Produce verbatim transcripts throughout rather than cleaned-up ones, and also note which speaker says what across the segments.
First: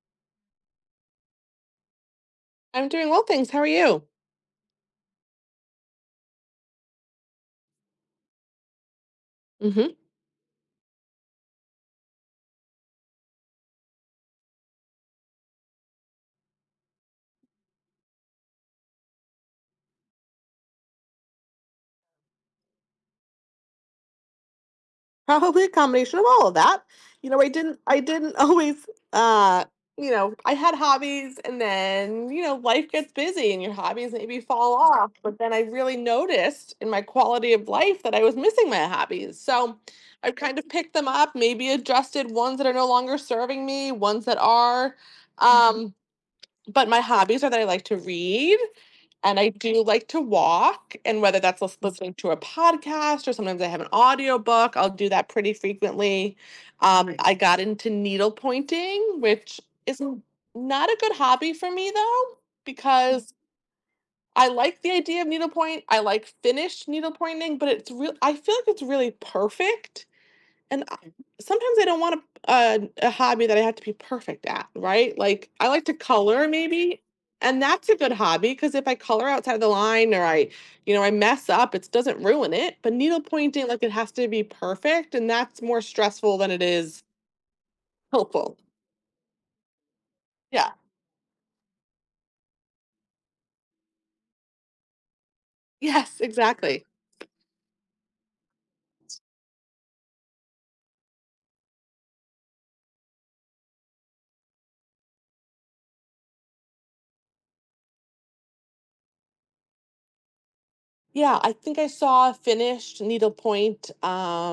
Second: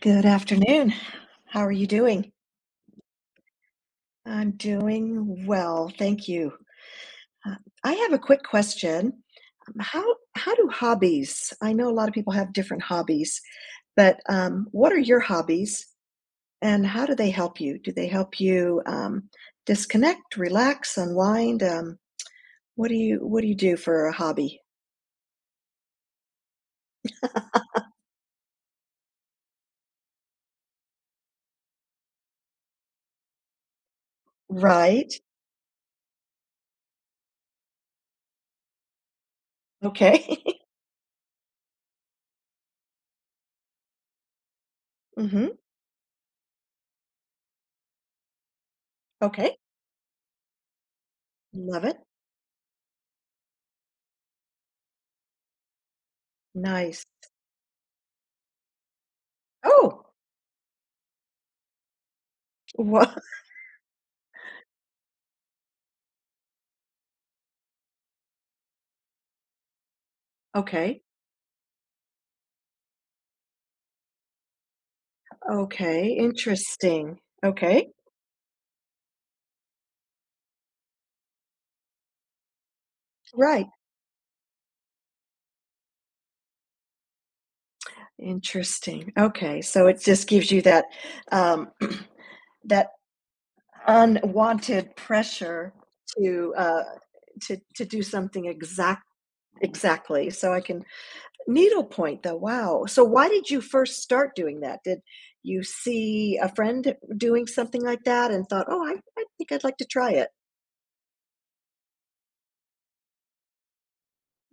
Speaker 1: Good afternoon. How are you doing?
Speaker 2: I'm doing well, thanks. How are you?
Speaker 1: I'm doing well, thank you. Uh, I have a quick question. Um,
Speaker 2: Hmm.
Speaker 1: How how do hobbies I know a lot of people have different hobbies, but, um, what are your hobbies, and how do they help you? Do they help you, um, disconnect, relax, unwind? Um, what do you what do you do for a hobby?
Speaker 2: Probably a combination of all of that. You know, I didn't, I didn't always, uh, you know, I had hobbies, and then you know, life gets busy, and your hobbies maybe fall off.
Speaker 1: Right.
Speaker 2: But then I really noticed in my quality of life that I was missing my hobbies. So I've
Speaker 1: Okay.
Speaker 2: kind of picked them up, maybe adjusted ones that are no longer serving me, ones that are. Hmm.
Speaker 1: Mhm.
Speaker 2: Um, but my hobbies are that I like to read. And I
Speaker 1: Okay.
Speaker 2: do like to walk, and whether that's lis-
Speaker 1: Love it.
Speaker 2: listening to a podcast, or sometimes I have an audiobook, I'll do that pretty frequently.
Speaker 1: Nice.
Speaker 2: Um, Right. I got into needle pointing, which is
Speaker 1: Oh!
Speaker 2: n- not a good hobby for me, though,
Speaker 1: What?
Speaker 2: because I like the idea of needlepoint. I like finished needlepointing, but it's real I feel like it's really perfect, and
Speaker 1: Okay.
Speaker 2: I- sometimes I don't want a, a a hobby that I have to be perfect at, right? Like, I like to
Speaker 1: Okay,
Speaker 2: color maybe,
Speaker 1: interesting.
Speaker 2: and that's
Speaker 1: Okay,
Speaker 2: a good hobby, because if I color outside the line, or I, you know, I mess up, it doesn't ruin it. But needle pointing,
Speaker 1: right.
Speaker 2: like, it has to be perfect, and that's more stressful than it is helpful.
Speaker 1: Interesting. Okay, so it just gives you
Speaker 2: Yeah.
Speaker 1: that um, that unwanted pressure
Speaker 2: Yes.
Speaker 1: to uh,
Speaker 2: Exactly.
Speaker 1: to to do something exact exactly. So I can needlepoint though. Wow. So why did you first start doing that? Did you see a friend doing something like that and thought, "Oh, I, I think I'd like to try it."
Speaker 2: Yeah. I think I saw a finished needlepoint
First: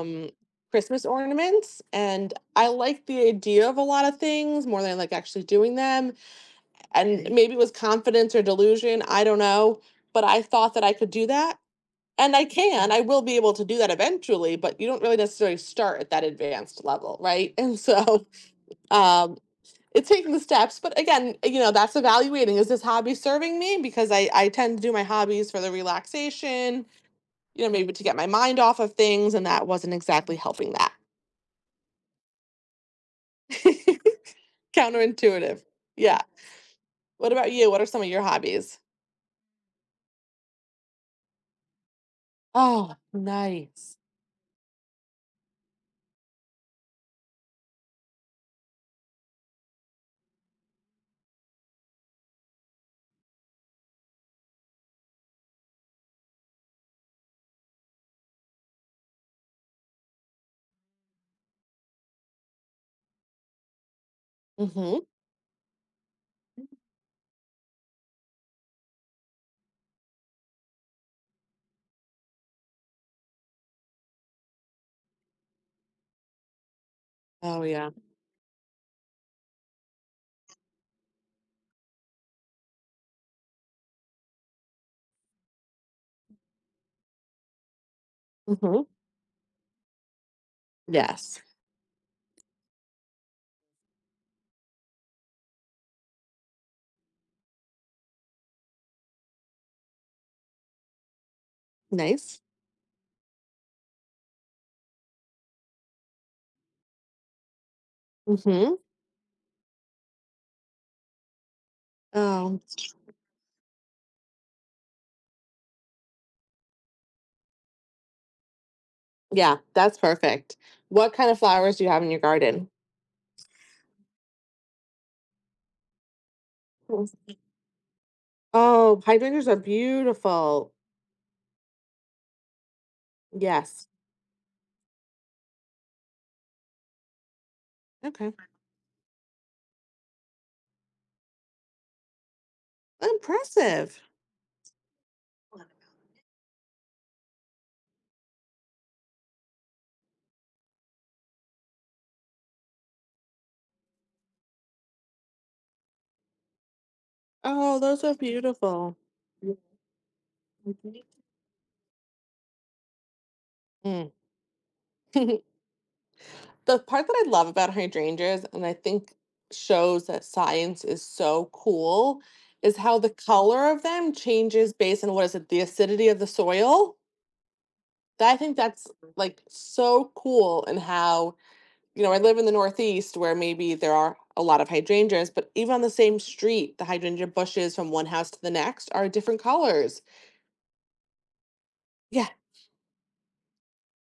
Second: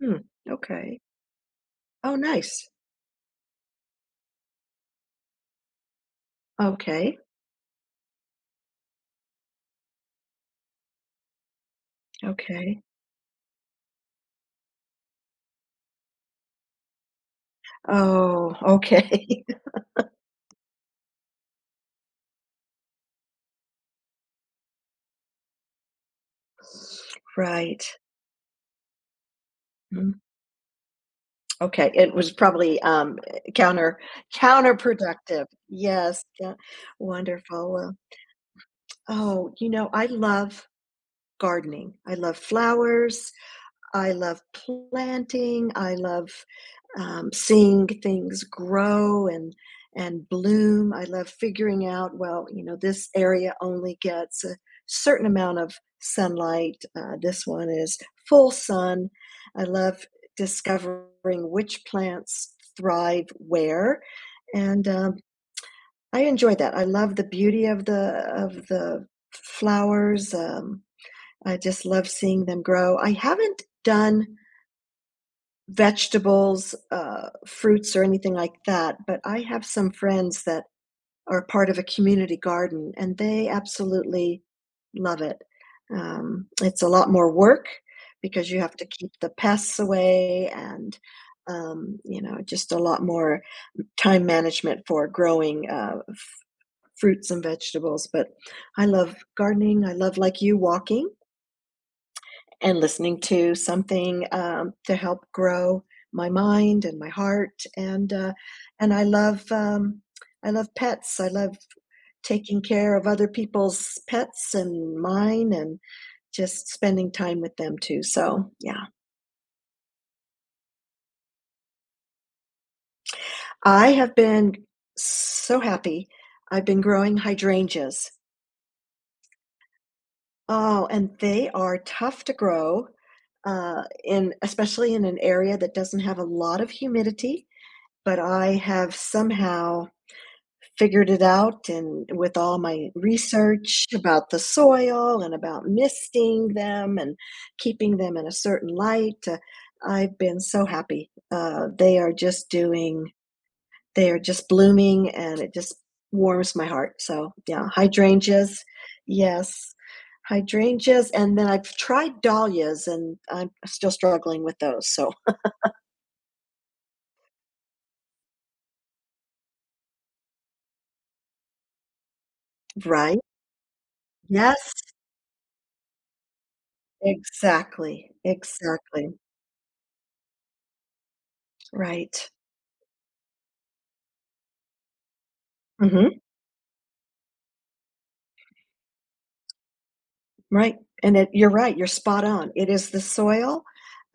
Speaker 1: Hmm. Okay.
Speaker 2: Christmas ornaments,
Speaker 1: Oh,
Speaker 2: and I
Speaker 1: nice.
Speaker 2: like the idea of a lot of things more than I like actually doing them.
Speaker 1: Okay.
Speaker 2: And maybe it was confidence or delusion, I don't know, but I thought that I could do that, and i
Speaker 1: Okay.
Speaker 2: can I will be able to do that eventually. But you don't really necessarily start at that advanced level, right? And so
Speaker 1: Oh,
Speaker 2: um
Speaker 1: okay.
Speaker 2: it's taking the steps. But again, you know that's evaluating, is this hobby serving me? Because i i tend to do my hobbies for the relaxation, you know
Speaker 1: Right.
Speaker 2: maybe to get my mind off of things, and that wasn't
Speaker 1: Mm,
Speaker 2: exactly helping that.
Speaker 1: okay, it was probably, um, counter counterproductive.
Speaker 2: Counterintuitive, yeah.
Speaker 1: Yes, yeah,
Speaker 2: What about you?
Speaker 1: wonderful,
Speaker 2: What are
Speaker 1: well
Speaker 2: some of your hobbies?
Speaker 1: oh, you know, I love gardening. I love
Speaker 2: Oh,
Speaker 1: flowers,
Speaker 2: nice.
Speaker 1: I love planting. I love um, seeing things grow and and bloom. I love figuring out. Well, you know, this area only gets a certain amount of sunlight. Uh, this one is full sun. I love discovering which plants thrive where, and
Speaker 2: Hmm.
Speaker 1: um, I enjoy that. I love the beauty of the of the flowers. Um, I just love seeing them grow. I haven't done vegetables, uh,
Speaker 2: Oh, yeah.
Speaker 1: fruits, or anything like that. But I have some friends that are part of a community garden, and they absolutely love it. Um, it's a lot more work because you have to
Speaker 2: Mhm.
Speaker 1: keep the pests away and
Speaker 2: Yes.
Speaker 1: um, you know just a lot more time management for growing uh, f- fruits and vegetables but I love gardening I love like you walking
Speaker 2: Nice.
Speaker 1: and listening to something um, to help grow my mind and my heart and uh,
Speaker 2: Mhm.
Speaker 1: and I love um, I love pets. I love
Speaker 2: Oh,
Speaker 1: taking care of other people's pets and mine and just spending time with them too. So yeah,
Speaker 2: yeah, that's perfect. What kind of flowers do you have in your garden?
Speaker 1: I have been so happy. I've been
Speaker 2: Mm.
Speaker 1: growing hydrangeas.
Speaker 2: Oh, hydrangeas are beautiful.
Speaker 1: Oh, and they are tough to grow uh,
Speaker 2: Yes.
Speaker 1: in especially in an area that doesn't have a lot of humidity. But
Speaker 2: Okay.
Speaker 1: I have somehow figured it out, and with all my research
Speaker 2: Impressive.
Speaker 1: about the soil and about misting them and keeping them in a certain light, uh, I've been so happy. Uh, they are just doing they are just blooming, and it just warms my heart. So, yeah,
Speaker 2: Oh, those are
Speaker 1: hydrangeas,
Speaker 2: beautiful.
Speaker 1: yes, hydrangeas, and then I've tried dahlias, and I'm still
Speaker 2: Mm.
Speaker 1: struggling with those, so
Speaker 2: The part that I love about hydrangeas, and I think shows that science is so cool, is how the
Speaker 1: right?
Speaker 2: color of them
Speaker 1: Yes,
Speaker 2: changes based on what is it, the acidity of the soil?
Speaker 1: exactly,
Speaker 2: I think that's
Speaker 1: exactly,
Speaker 2: like so cool. And how, you know, I
Speaker 1: right.
Speaker 2: live in the Northeast, where maybe there are a lot of hydrangeas, but even on the same
Speaker 1: Mhm.
Speaker 2: street, the hydrangea bushes from one house to the next are different colors.
Speaker 1: Right, and it you're right, you're spot
Speaker 2: Yeah,
Speaker 1: on. It is the soil,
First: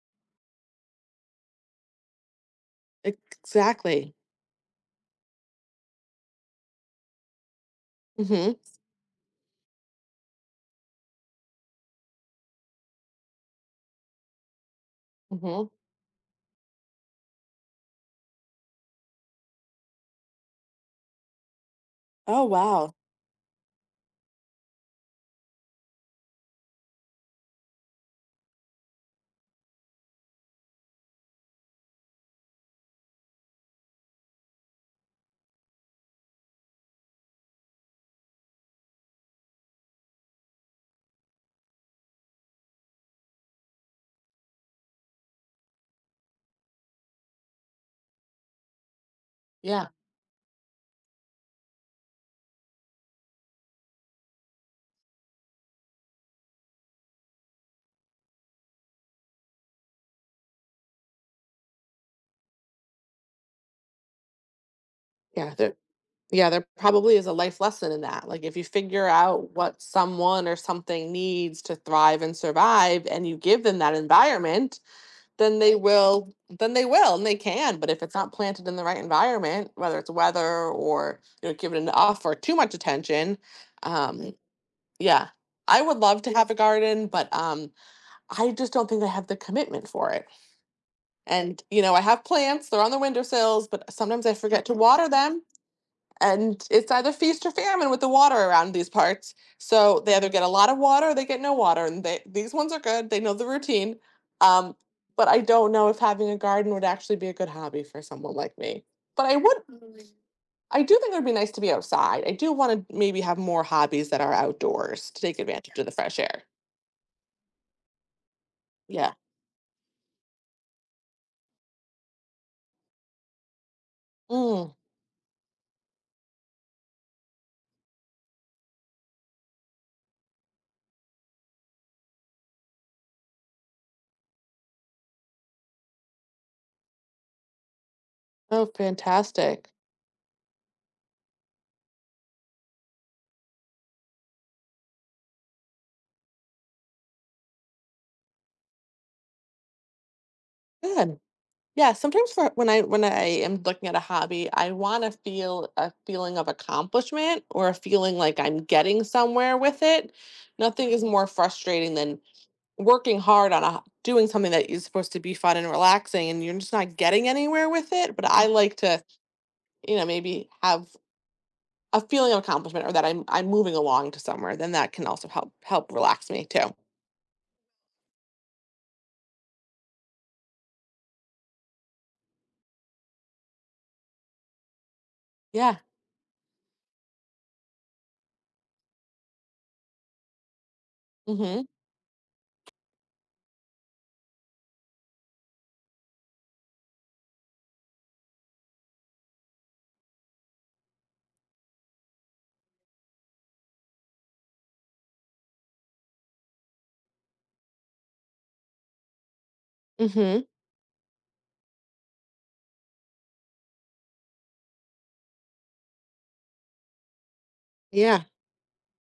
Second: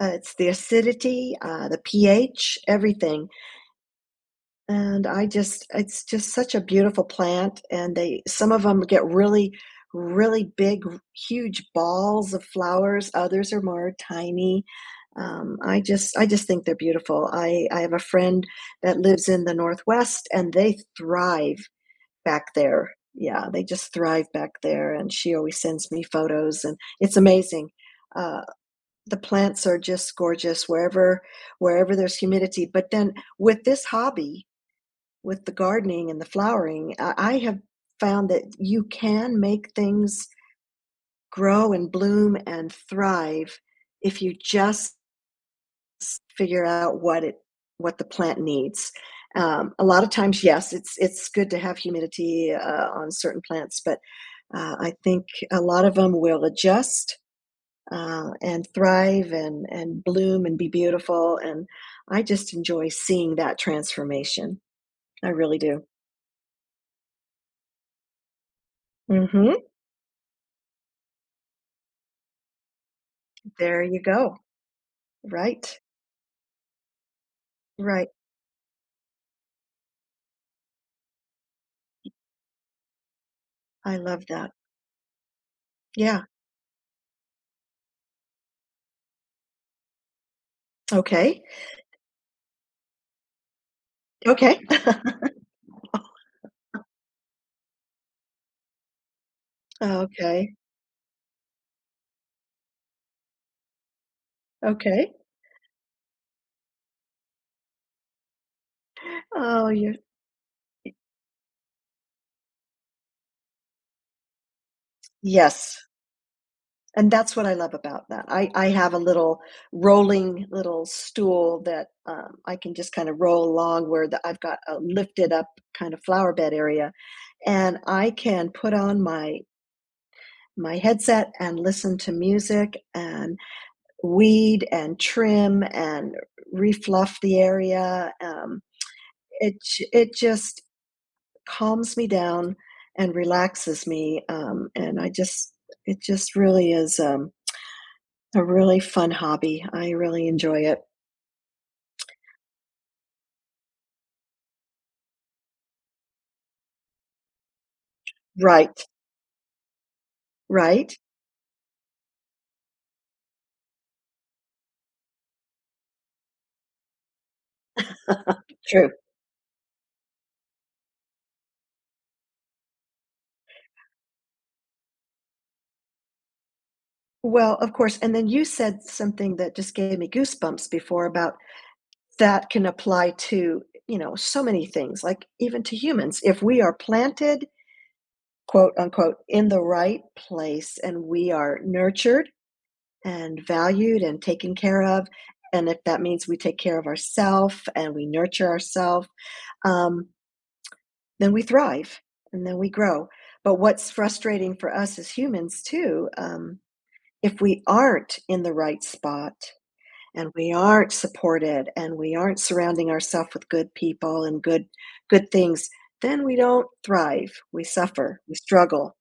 Speaker 1: uh, it's the acidity, uh, the pH, everything,
Speaker 2: ex- exactly.
Speaker 1: and I just it's just such a beautiful plant, and they some
Speaker 2: Hmm.
Speaker 1: of them get really, really big, huge balls of flowers, others are more tiny. Um,
Speaker 2: Hmm.
Speaker 1: I just I just think they're beautiful. I I have a friend that lives in the Northwest, and they thrive
Speaker 2: Oh,
Speaker 1: back there.
Speaker 2: wow.
Speaker 1: Yeah, they just thrive back there, and she always sends me photos, and it's amazing. Uh, the plants are just gorgeous wherever wherever there's humidity. But then with this hobby, with the gardening and the flowering, I, I have found that you can make things grow and bloom and thrive if you just figure out what it what the plant needs. Um, a
Speaker 2: Yeah.
Speaker 1: lot of times, yes, it's it's good to have humidity uh, on certain plants, but uh, I think a lot of them will adjust uh, and thrive and and bloom and be beautiful. And I just enjoy seeing that transformation. I
Speaker 2: Yeah.
Speaker 1: really
Speaker 2: There,
Speaker 1: do.
Speaker 2: yeah. There probably is a life lesson in that. Like, if you figure out
Speaker 1: Hmm.
Speaker 2: what someone or something needs to thrive and survive, and you give them
Speaker 1: There
Speaker 2: that
Speaker 1: you go.
Speaker 2: environment, then they
Speaker 1: Right.
Speaker 2: will then they will and they can. But if
Speaker 1: Right.
Speaker 2: it's not planted in the right environment, whether it's weather, or you know given enough or too much attention,
Speaker 1: I love
Speaker 2: um
Speaker 1: that.
Speaker 2: yeah, I would love
Speaker 1: Yeah.
Speaker 2: to have a garden, but um I just don't think I have the commitment for it.
Speaker 1: Okay.
Speaker 2: And you know I have plants, they're on the windowsills, but sometimes I
Speaker 1: Okay.
Speaker 2: forget to water them, and it's either feast or famine with the water around these parts. So they either get a
Speaker 1: Okay.
Speaker 2: lot of water, or they get no water. And they, these ones are good. They know the routine. Um,
Speaker 1: Okay.
Speaker 2: but I don't know if having a garden would actually be a good hobby for someone like me. But I would,
Speaker 1: Oh, you.
Speaker 2: I do think it would be nice to be outside. I do want to maybe have more hobbies that are outdoors, to take advantage
Speaker 1: Yes.
Speaker 2: of the fresh air.
Speaker 1: And that's what I love about that. I, I have a
Speaker 2: Yeah.
Speaker 1: little rolling little stool that um, I can just kind of roll along where the, I've got
Speaker 2: Mm.
Speaker 1: a lifted up kind of flower bed area, and I can put on my my headset and listen to music and weed and trim and refluff the area. Um,
Speaker 2: Oh,
Speaker 1: it
Speaker 2: fantastic.
Speaker 1: it just calms me down and relaxes me, um, and I just it just really is. Um, A really fun hobby. I really enjoy it.
Speaker 2: Good. Yeah, sometimes, for when I when I am looking at a hobby, I want to feel a feeling of accomplishment, or a feeling like I'm
Speaker 1: Right,
Speaker 2: getting somewhere with it. Nothing
Speaker 1: right.
Speaker 2: is more frustrating than working hard on a doing something that is supposed to be fun and relaxing, and you're just not getting anywhere with it. But I like
Speaker 1: True.
Speaker 2: to, you know, maybe have a feeling of accomplishment, or that I'm I'm moving along to somewhere. Then that can also help help relax me too.
Speaker 1: Well, of course, and then you said something that just gave me goosebumps before about that can apply to, you know, so many things, like even to
Speaker 2: Yeah.
Speaker 1: humans. If we are planted, quote unquote, in the right place and we are
Speaker 2: Mhm.
Speaker 1: nurtured and valued and taken care of, and if that means we take care of ourselves and we nurture ourselves, um, then we thrive and then we grow. But what's frustrating for us as humans too, um, if we aren't in the right spot and
Speaker 2: Mhm.
Speaker 1: we aren't supported and we aren't surrounding ourselves with good people and good good things, then we don't thrive. We suffer,
Speaker 2: Yeah.
Speaker 1: we struggle,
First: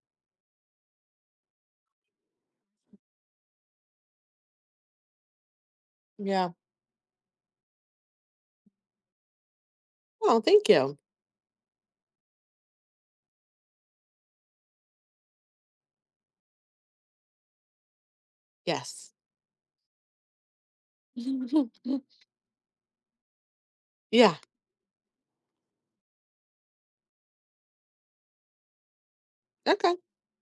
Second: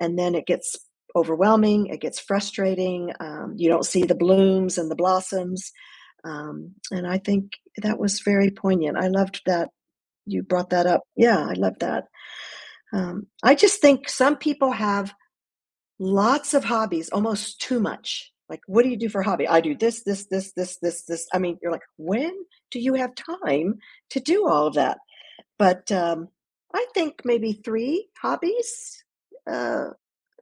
Speaker 1: and then it gets overwhelming. It gets frustrating. Um, you don't see the blooms and the blossoms.
Speaker 2: Yeah.
Speaker 1: Um, and I think that was very poignant. I loved that
Speaker 2: Oh,
Speaker 1: you
Speaker 2: thank
Speaker 1: brought that
Speaker 2: you.
Speaker 1: up. Yeah, I love that. Um, I just think some people have lots of hobbies, almost too much. Like, what do you do
Speaker 2: Yes.
Speaker 1: for a hobby? I do this, this, this, this, this, this. I mean, you're like, when do you have time to
Speaker 2: Yeah.
Speaker 1: do all of that? But um, I think maybe three hobbies. Uh,
Speaker 2: Okay.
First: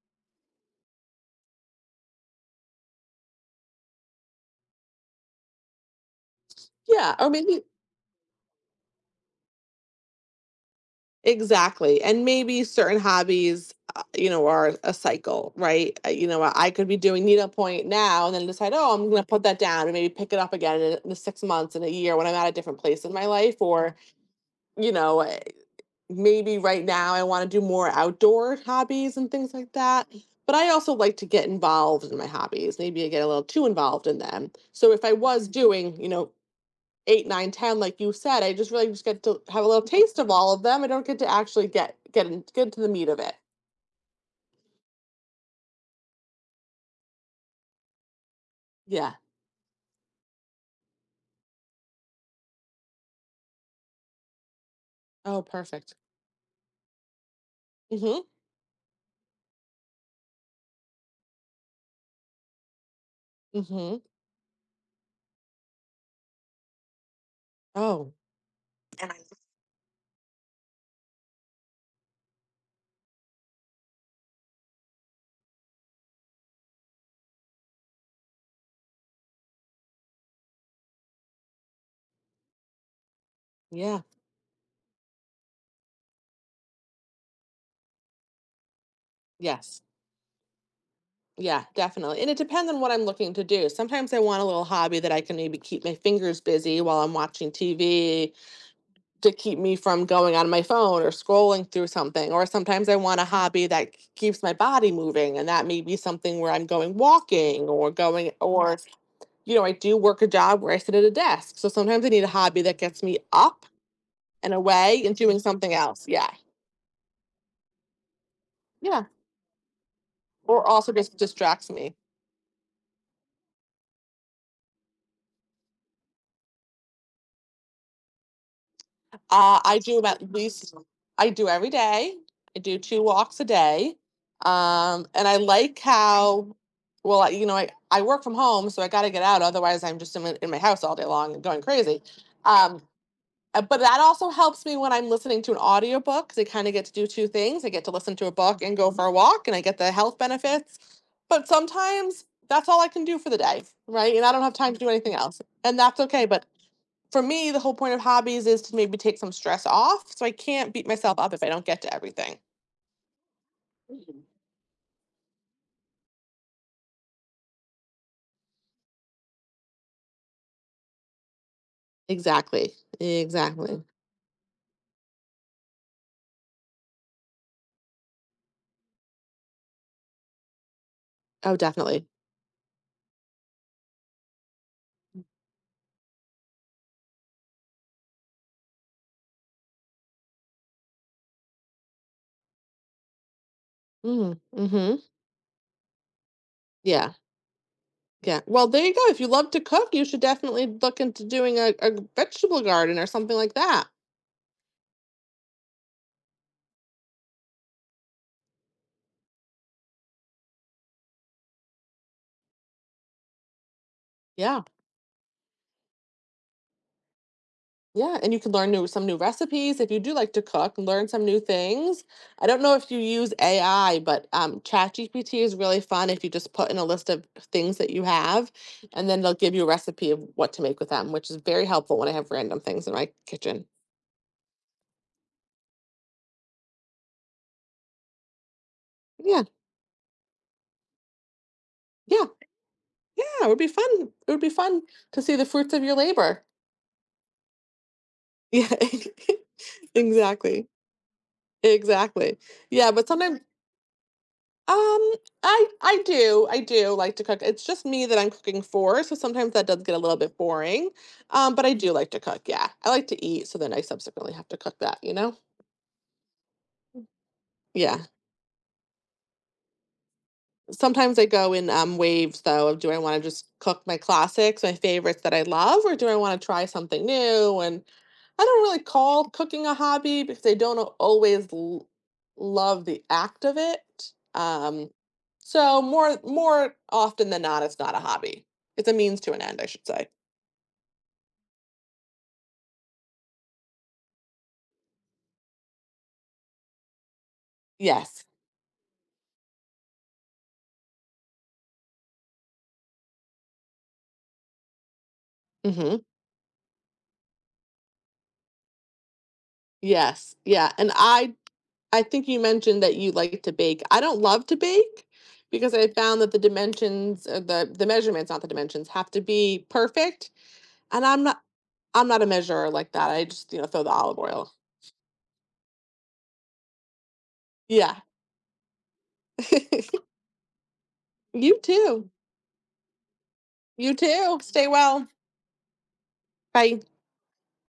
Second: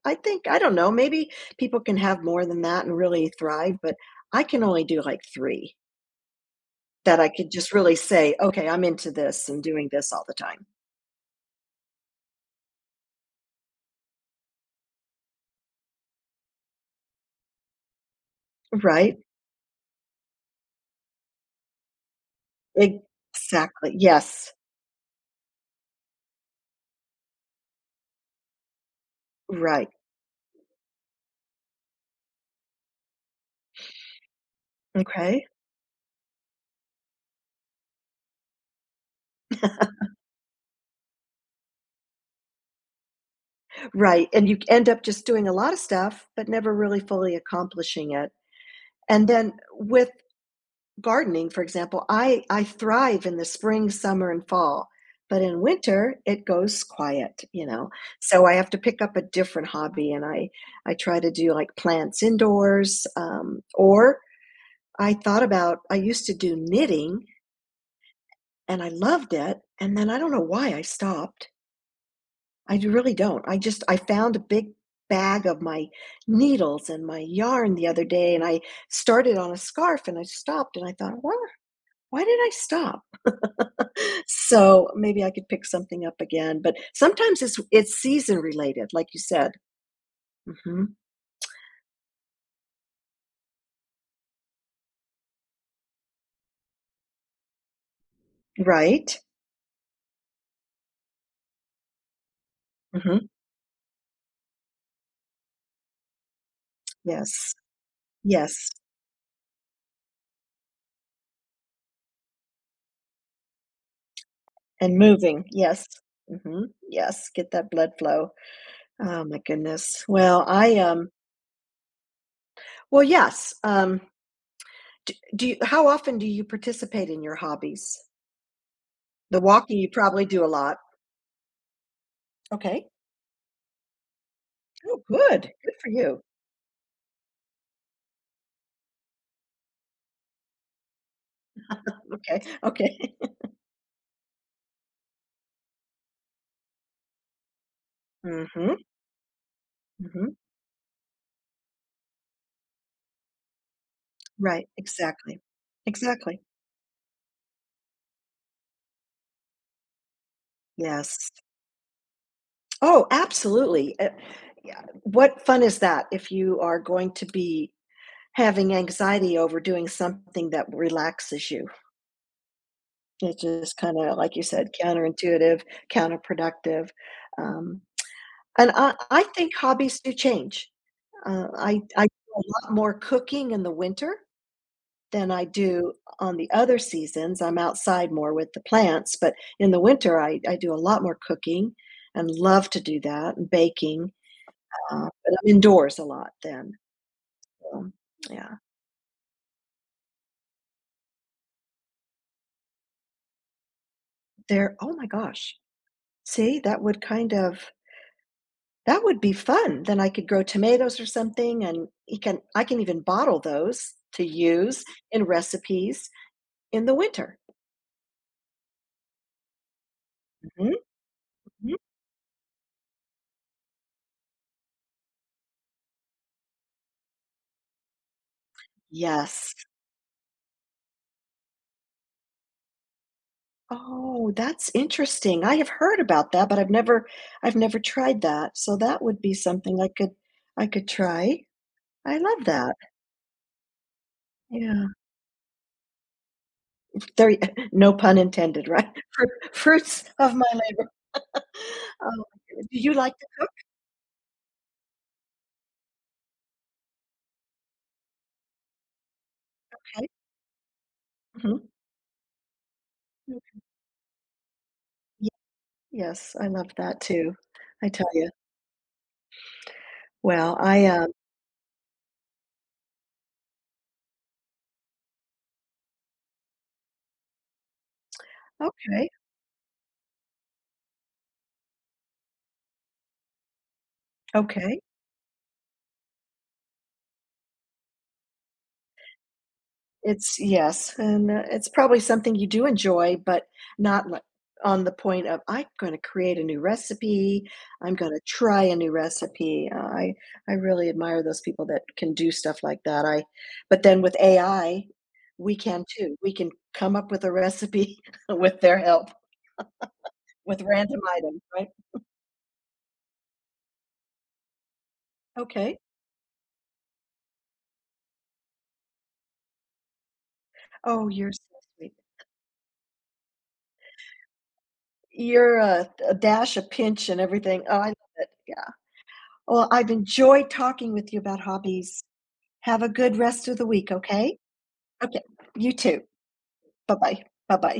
Speaker 1: I think, I don't know, maybe people can have more than that and really thrive, but I can only do like three
Speaker 2: Yeah.
Speaker 1: that I
Speaker 2: Or
Speaker 1: could
Speaker 2: maybe
Speaker 1: just really say, okay, I'm into this and doing this all the time.
Speaker 2: exactly. And maybe certain hobbies, uh, you know, are a cycle, right? Uh, You know, I could be doing needlepoint now, and then decide, oh, I'm
Speaker 1: Right?
Speaker 2: going to put that down and maybe pick it up again in the six months and a year, when I'm at a different place in my life.
Speaker 1: Exactly.
Speaker 2: Or,
Speaker 1: Yes.
Speaker 2: you know, uh, maybe right now I want to do more outdoor hobbies and things like
Speaker 1: Right.
Speaker 2: that. But I also like to get involved in my hobbies. Maybe I get a little too involved in them. So if I
Speaker 1: Okay.
Speaker 2: was doing, you know, eight, nine, ten, like you said, I just really just get to have a little taste of all of them. I don't get to actually get get in, get to the meat of it.
Speaker 1: Right, and you end up just doing a lot of stuff, but never really fully accomplishing it,
Speaker 2: Yeah.
Speaker 1: and then with gardening, for example, I I thrive in the spring, summer, and fall, but
Speaker 2: Oh,
Speaker 1: in
Speaker 2: perfect.
Speaker 1: winter, it goes quiet, you know?
Speaker 2: Mm-hmm.
Speaker 1: So I have to pick up a different hobby, and I I try to do, like, plants indoors, um,
Speaker 2: Mm-hmm.
Speaker 1: or I thought about I used to do knitting,
Speaker 2: Oh,
Speaker 1: and I
Speaker 2: And I
Speaker 1: loved it, and then I don't know why I stopped. I really don't. I just I found a big bag of my needles and my yarn the other day, and I started on a scarf, and I stopped, and I thought, why why did I stop?
Speaker 2: yeah.
Speaker 1: So maybe I could pick something up again. But sometimes it's it's season related, like you said.
Speaker 2: Yes.
Speaker 1: Hmm.
Speaker 2: Yeah, definitely. And it depends on what I'm looking to do. Sometimes I want a little hobby that I can maybe keep my fingers busy while I'm watching T V,
Speaker 1: Right?
Speaker 2: to keep me from going on my phone or scrolling through something. Or sometimes I
Speaker 1: Hmm.
Speaker 2: want a hobby that k- keeps my body moving. And that may be something where I'm going
Speaker 1: Yes.
Speaker 2: walking or going,
Speaker 1: Yes.
Speaker 2: or you know, I do work a job where I sit at a desk. So sometimes I need a hobby that gets me up and
Speaker 1: And
Speaker 2: away and doing
Speaker 1: moving.
Speaker 2: something
Speaker 1: Yes.
Speaker 2: else. Yeah.
Speaker 1: Hmm. Yes. Get that blood flow.
Speaker 2: Yeah.
Speaker 1: Oh my goodness. Well,
Speaker 2: Or
Speaker 1: I
Speaker 2: also
Speaker 1: um.
Speaker 2: just distracts me.
Speaker 1: Well, yes. Um. D do you how often do you participate in your hobbies? The
Speaker 2: Uh,
Speaker 1: walking
Speaker 2: I
Speaker 1: you
Speaker 2: do about
Speaker 1: probably
Speaker 2: at
Speaker 1: do a
Speaker 2: least,
Speaker 1: lot.
Speaker 2: I do every day. I do
Speaker 1: Okay.
Speaker 2: two walks a day.
Speaker 1: Oh,
Speaker 2: Um, and I
Speaker 1: good. Good
Speaker 2: like
Speaker 1: for you.
Speaker 2: how, well, I- you know, I, I work from home, so I got to get out. Otherwise, I'm just in, my- in my house all day long and going crazy.
Speaker 1: Okay,
Speaker 2: Um,
Speaker 1: okay.
Speaker 2: Uh, But that also helps me when I'm listening to an audiobook, because I kind of get to do two things. I get to listen to a book
Speaker 1: Mhm,
Speaker 2: and go for a walk, and I get the health
Speaker 1: mhm.
Speaker 2: benefits. But sometimes that's all I can do for the day, right? And I don't have
Speaker 1: Right,
Speaker 2: time to do anything
Speaker 1: exactly.
Speaker 2: else. And that's okay.
Speaker 1: Exactly.
Speaker 2: But for me, the whole point of hobbies is to maybe take some stress off. So I can't beat myself
Speaker 1: Yes.
Speaker 2: up if I don't get to everything.
Speaker 1: Oh, absolutely. Uh, yeah, what fun is that if you are going to be having anxiety over doing something that relaxes you?
Speaker 2: Exactly.
Speaker 1: It's just
Speaker 2: Exactly.
Speaker 1: kinda, like you said, counterintuitive, counterproductive, um, and I I think hobbies do change. Uh,
Speaker 2: Oh,
Speaker 1: I I
Speaker 2: definitely.
Speaker 1: do a lot more cooking in the winter than I do on the other seasons. I'm outside more with the plants, but in the winter, I I do a lot more cooking and love to do that and baking,
Speaker 2: Mm-hmm. Mm-hmm.
Speaker 1: uh, but I'm indoors a lot then.
Speaker 2: Yeah.
Speaker 1: Um,
Speaker 2: Yeah.
Speaker 1: yeah,
Speaker 2: Well, there you go. If you love to cook, you should definitely look into doing a, a vegetable garden or something like that.
Speaker 1: there oh my gosh. See, that would kind of that would be fun. Then I could grow tomatoes or something, and you can I can even bottle those to
Speaker 2: Yeah.
Speaker 1: use in recipes in the winter.
Speaker 2: Yeah, and you can learn new some new recipes if you do like to
Speaker 1: Mhm,
Speaker 2: cook, and learn some new
Speaker 1: mhm.
Speaker 2: things. I don't know if you use A I, but um, ChatGPT is really fun if you just put in a list of things that you have, and then they'll
Speaker 1: Yes.
Speaker 2: give you a recipe of what to make with them, which is very helpful when I have random things in my kitchen.
Speaker 1: Oh, that's interesting. I have heard about that, but I've never I've never tried that. So that would be
Speaker 2: Yeah,
Speaker 1: something I could I could try. I
Speaker 2: yeah,
Speaker 1: love that.
Speaker 2: yeah. It would be fun. It would be fun
Speaker 1: Yeah.
Speaker 2: to see the fruits of your labor.
Speaker 1: There, y- no pun intended,
Speaker 2: Yeah,
Speaker 1: right? Fruit, fruits of my
Speaker 2: exactly,
Speaker 1: labor. Oh,
Speaker 2: exactly.
Speaker 1: do
Speaker 2: Yeah,
Speaker 1: you
Speaker 2: but
Speaker 1: like
Speaker 2: sometimes,
Speaker 1: to
Speaker 2: Um, I I do. I do like to cook. It's just me that I'm cooking for, so sometimes that does get a
Speaker 1: hike?
Speaker 2: little bit boring. Um,
Speaker 1: Hmm.
Speaker 2: but I do like to cook, yeah. I like to eat, so then I subsequently have to cook that, you know?
Speaker 1: Yes, I love that too. I
Speaker 2: Yeah.
Speaker 1: tell you. Well, I um.
Speaker 2: Sometimes I go in um, waves, though, of, do I want to just cook my classics, my favorites that I love, or do I want to try something new? And I don't really
Speaker 1: Okay.
Speaker 2: call cooking a hobby because I don't al- always l- love the act of it.
Speaker 1: Okay.
Speaker 2: Um, so more more often than not, it's not a hobby. It's a means to an end, I should say.
Speaker 1: It's yes, and, uh, it's probably something you do enjoy, but not li on the point of, "I'm gonna create a new recipe, I'm gonna
Speaker 2: Yes.
Speaker 1: try a new recipe." Uh, I I really admire those people that can do stuff like that, I but then with A I, we can
Speaker 2: Hmm.
Speaker 1: too, we can come up with a recipe with their help,
Speaker 2: Yes.
Speaker 1: with
Speaker 2: Yeah. And
Speaker 1: random
Speaker 2: I
Speaker 1: items, right?
Speaker 2: I think you mentioned that you like to bake. I don't love to bake because
Speaker 1: Okay.
Speaker 2: I found that the dimensions, uh, the the measurements, not the dimensions, have to be perfect. And
Speaker 1: Oh,
Speaker 2: I'm
Speaker 1: you're so
Speaker 2: not
Speaker 1: sweet.
Speaker 2: I'm not a measurer like that. I just, you know, throw the olive oil.
Speaker 1: You're a a dash, a pinch, and everything. Oh, I
Speaker 2: Yeah.
Speaker 1: love it, yeah. Well, I've enjoyed talking with you about
Speaker 2: You
Speaker 1: hobbies.
Speaker 2: too.
Speaker 1: Have a good rest of the week,
Speaker 2: You
Speaker 1: okay?
Speaker 2: too. Stay well.
Speaker 1: Okay, you too.
Speaker 2: Bye.
Speaker 1: Bye-bye. Bye-bye.